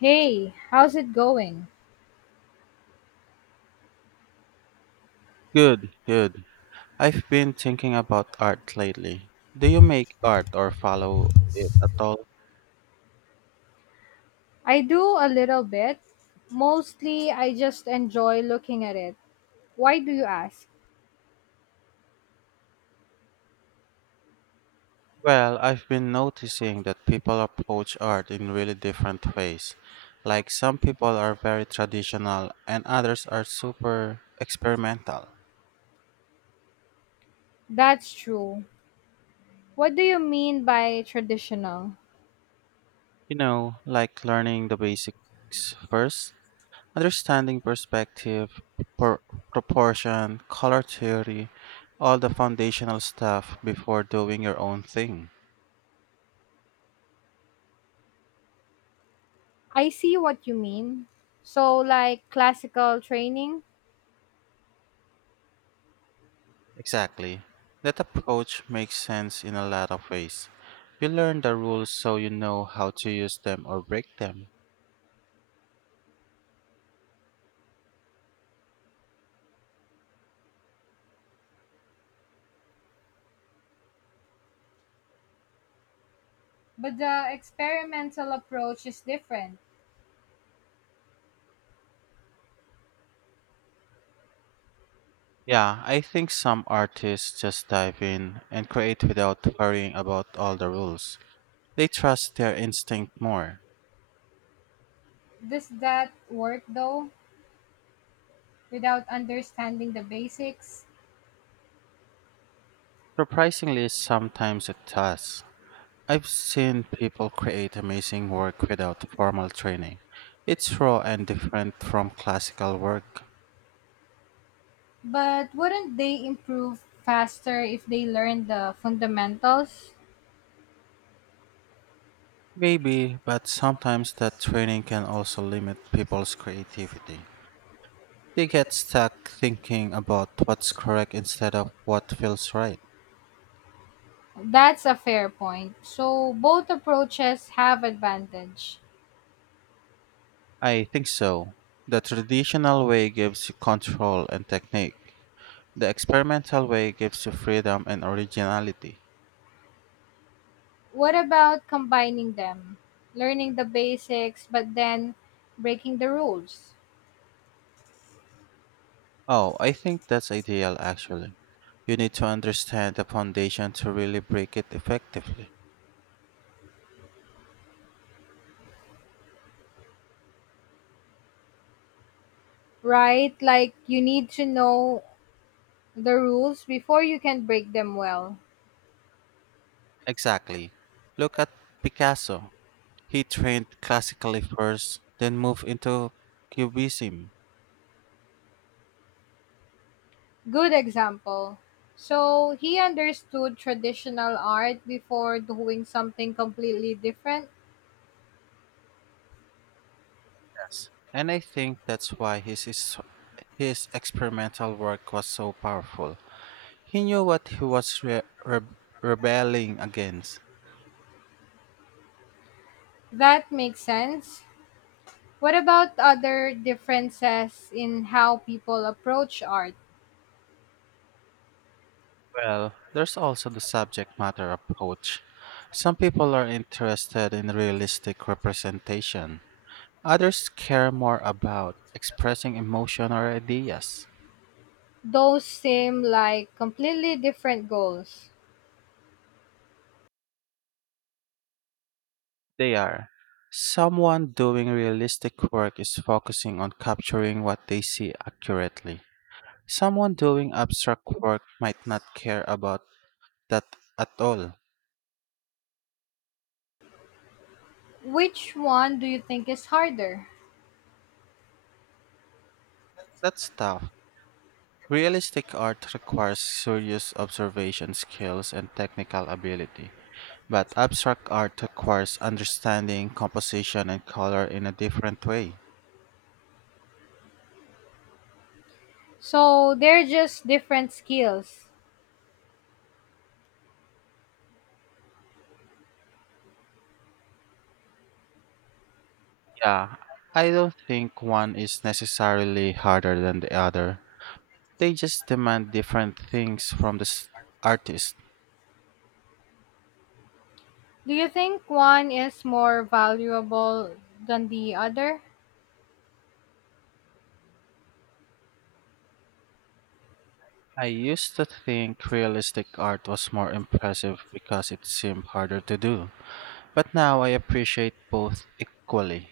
Hey, how's it going? Good, good. I've been thinking about art lately. Do you make art or follow it at all? I do a little bit. Mostly, I just enjoy looking at it. Why do you ask? Well, I've been noticing that people approach art in really different ways. Like some people are very traditional and others are super experimental. That's true. What do you mean by traditional? You know, like learning the basics first, understanding perspective, por- proportion, color theory, all the foundational stuff before doing your own thing. I see what you mean. So, like classical training? Exactly. That approach makes sense in a lot of ways. You learn the rules so you know how to use them or break them. But the experimental approach is different. Yeah, I think some artists just dive in and create without worrying about all the rules. They trust their instinct more. Does that work though, without understanding the basics? Surprisingly, sometimes it does. I've seen people create amazing work without formal training. It's raw and different from classical work. But wouldn't they improve faster if they learn the fundamentals? Maybe, but sometimes that training can also limit people's creativity. They get stuck thinking about what's correct instead of what feels right. That's a fair point. So both approaches have advantage. I think so. The traditional way gives you control and technique. The experimental way gives you freedom and originality. What about combining them? Learning the basics but then breaking the rules. Oh, I think that's ideal actually. You need to understand the foundation to really break it effectively. Right? Like you need to know the rules before you can break them well. Exactly. Look at Picasso. He trained classically first, then moved into cubism. Good example. So he understood traditional art before doing something completely different. Yes. And I think that's why his experimental work was so powerful. He knew what he was rebelling against. That makes sense. What about other differences in how people approach art? Well, there's also the subject matter approach. Some people are interested in realistic representation, others care more about expressing emotion or ideas. Those seem like completely different goals. They are. Someone doing realistic work is focusing on capturing what they see accurately. Someone doing abstract work might not care about that at all. Which one do you think is harder? That's tough. Realistic art requires serious observation skills and technical ability, but abstract art requires understanding composition and color in a different way. So they're just different skills. Yeah, I don't think one is necessarily harder than the other. They just demand different things from the artist. Do you think one is more valuable than the other? I used to think realistic art was more impressive because it seemed harder to do, but now I appreciate both equally.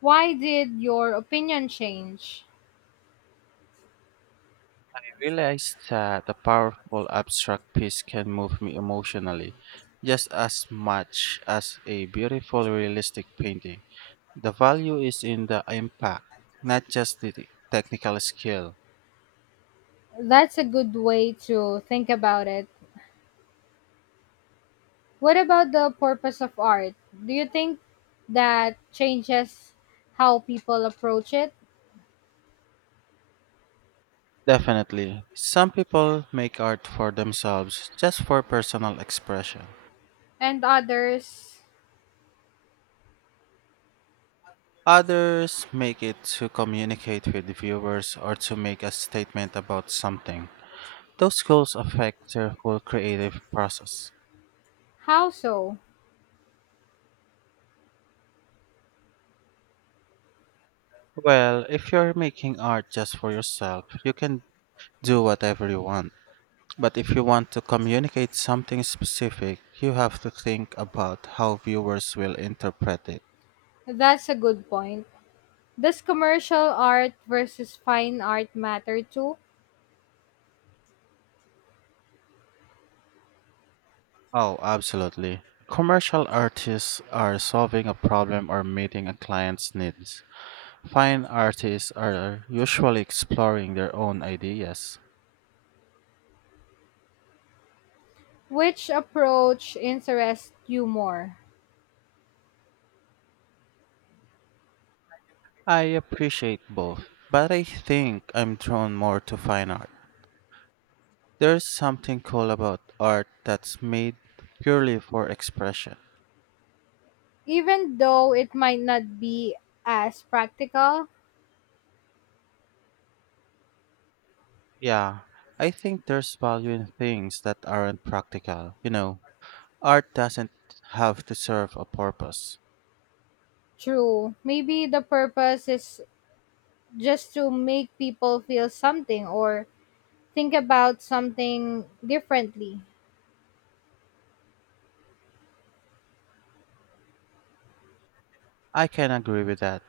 Why did your opinion change? I realized that a powerful abstract piece can move me emotionally just as much as a beautiful realistic painting. The value is in the impact, not just the technical skill. That's a good way to think about it. What about the purpose of art? Do you think that changes how people approach it Definitely. Some people make art for themselves just for personal expression. and others? Others make it to communicate with viewers or to make a statement about something. Those goals affect your whole creative process. How so? Well, if you're making art just for yourself, you can do whatever you want. But if you want to communicate something specific, you have to think about how viewers will interpret it. That's a good point. Does commercial art versus fine art matter too? Oh, absolutely. Commercial artists are solving a problem or meeting a client's needs. Fine artists are usually exploring their own ideas. Which approach interests you more? I appreciate both, but I think I'm drawn more to fine art. There's something cool about art that's made purely for expression. Even though it might not be as practical, Yeah, I think there's value in things that aren't practical. You know, art doesn't have to serve a purpose. true. Maybe the purpose is just to make people feel something or think about something differently. I can agree with that.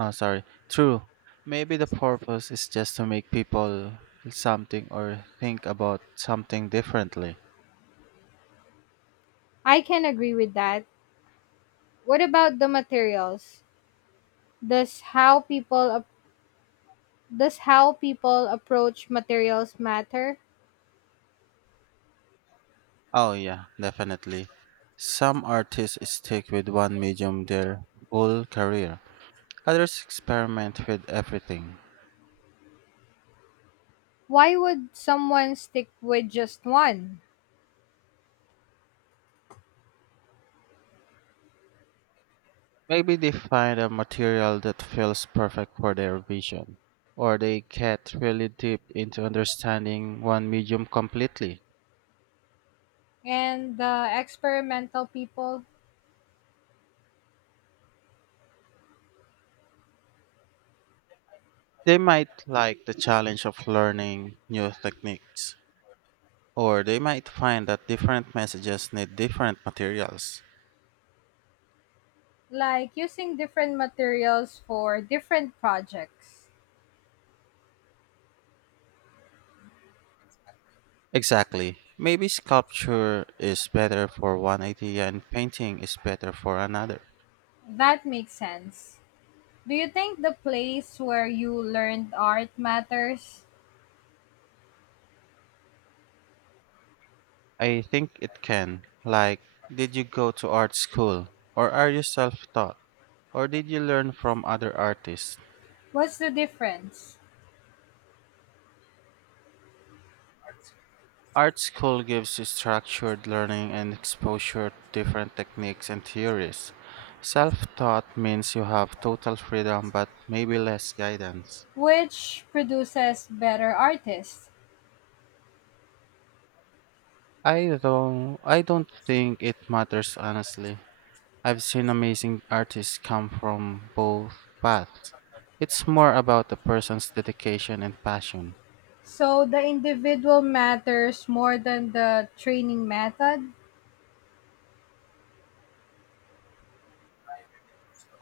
Oh, sorry. True. Maybe the purpose is just to make people feel something or think about something differently. I can agree with that. What about the materials? Does how people does how people approach materials matter? Oh, yeah, definitely. Some artists stick with one medium their whole career, others experiment with everything. Why would someone stick with just one? Maybe they find a material that feels perfect for their vision, or they get really deep into understanding one medium completely. And the experimental people They might like the challenge of learning new techniques. Or they might find that different messages need different materials. like using different materials for different projects. Exactly. Maybe sculpture is better for one idea and painting is better for another. That makes sense. Do you think the place where you learned art matters? I think it can. Like, did you go to art school? Or are you self taught? Or did you learn from other artists? What's the difference? Art school gives you structured learning and exposure to different techniques and theories. Self taught means you have total freedom but maybe less guidance. Which produces better artists? I don't think it matters honestly. I've seen amazing artists come from both paths. It's more about the person's dedication and passion. So the individual matters more than the training method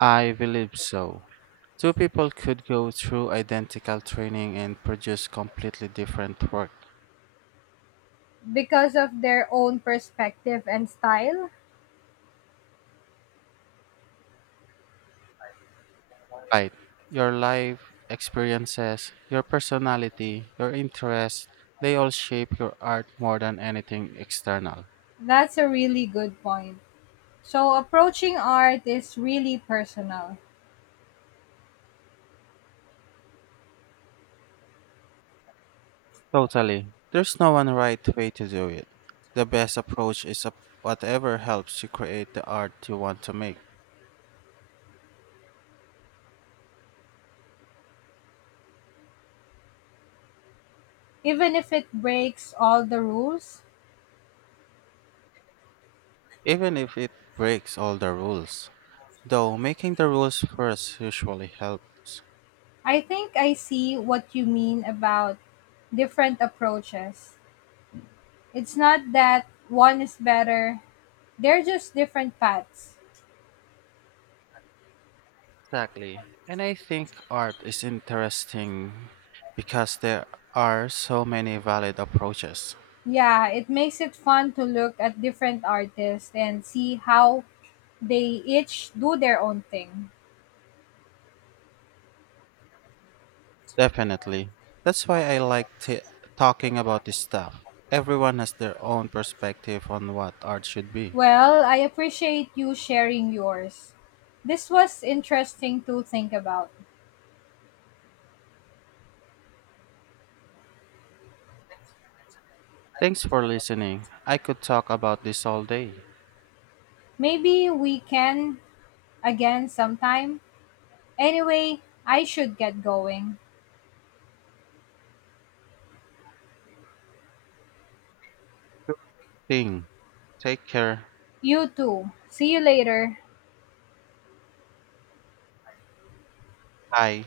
I believe so. Two people could go through identical training and produce completely different work. because of their own perspective and style? Right. Your life experiences, your personality, your interests, they all shape your art more than anything external. That's a really good point. So, approaching art is really personal. Totally. There's no one right way to do it. The best approach is whatever helps you create the art you want to make, Even if it breaks all the rules, even if it breaks all the rules. Though making the rules first usually helps. I think I see what you mean about different approaches. It's not that one is better, they're just different paths. Exactly. And I think art is interesting because there are so many valid approaches. Yeah, it makes it fun to look at different artists and see how they each do their own thing. Definitely. That's why I like talking about this stuff. Everyone has their own perspective on what art should be. Well, I appreciate you sharing yours. This was interesting to think about. Thanks for listening. I could talk about this all day. Maybe we can again sometime. Anyway, I should get going. Sure thing. Take care. You too. See you later. Hi.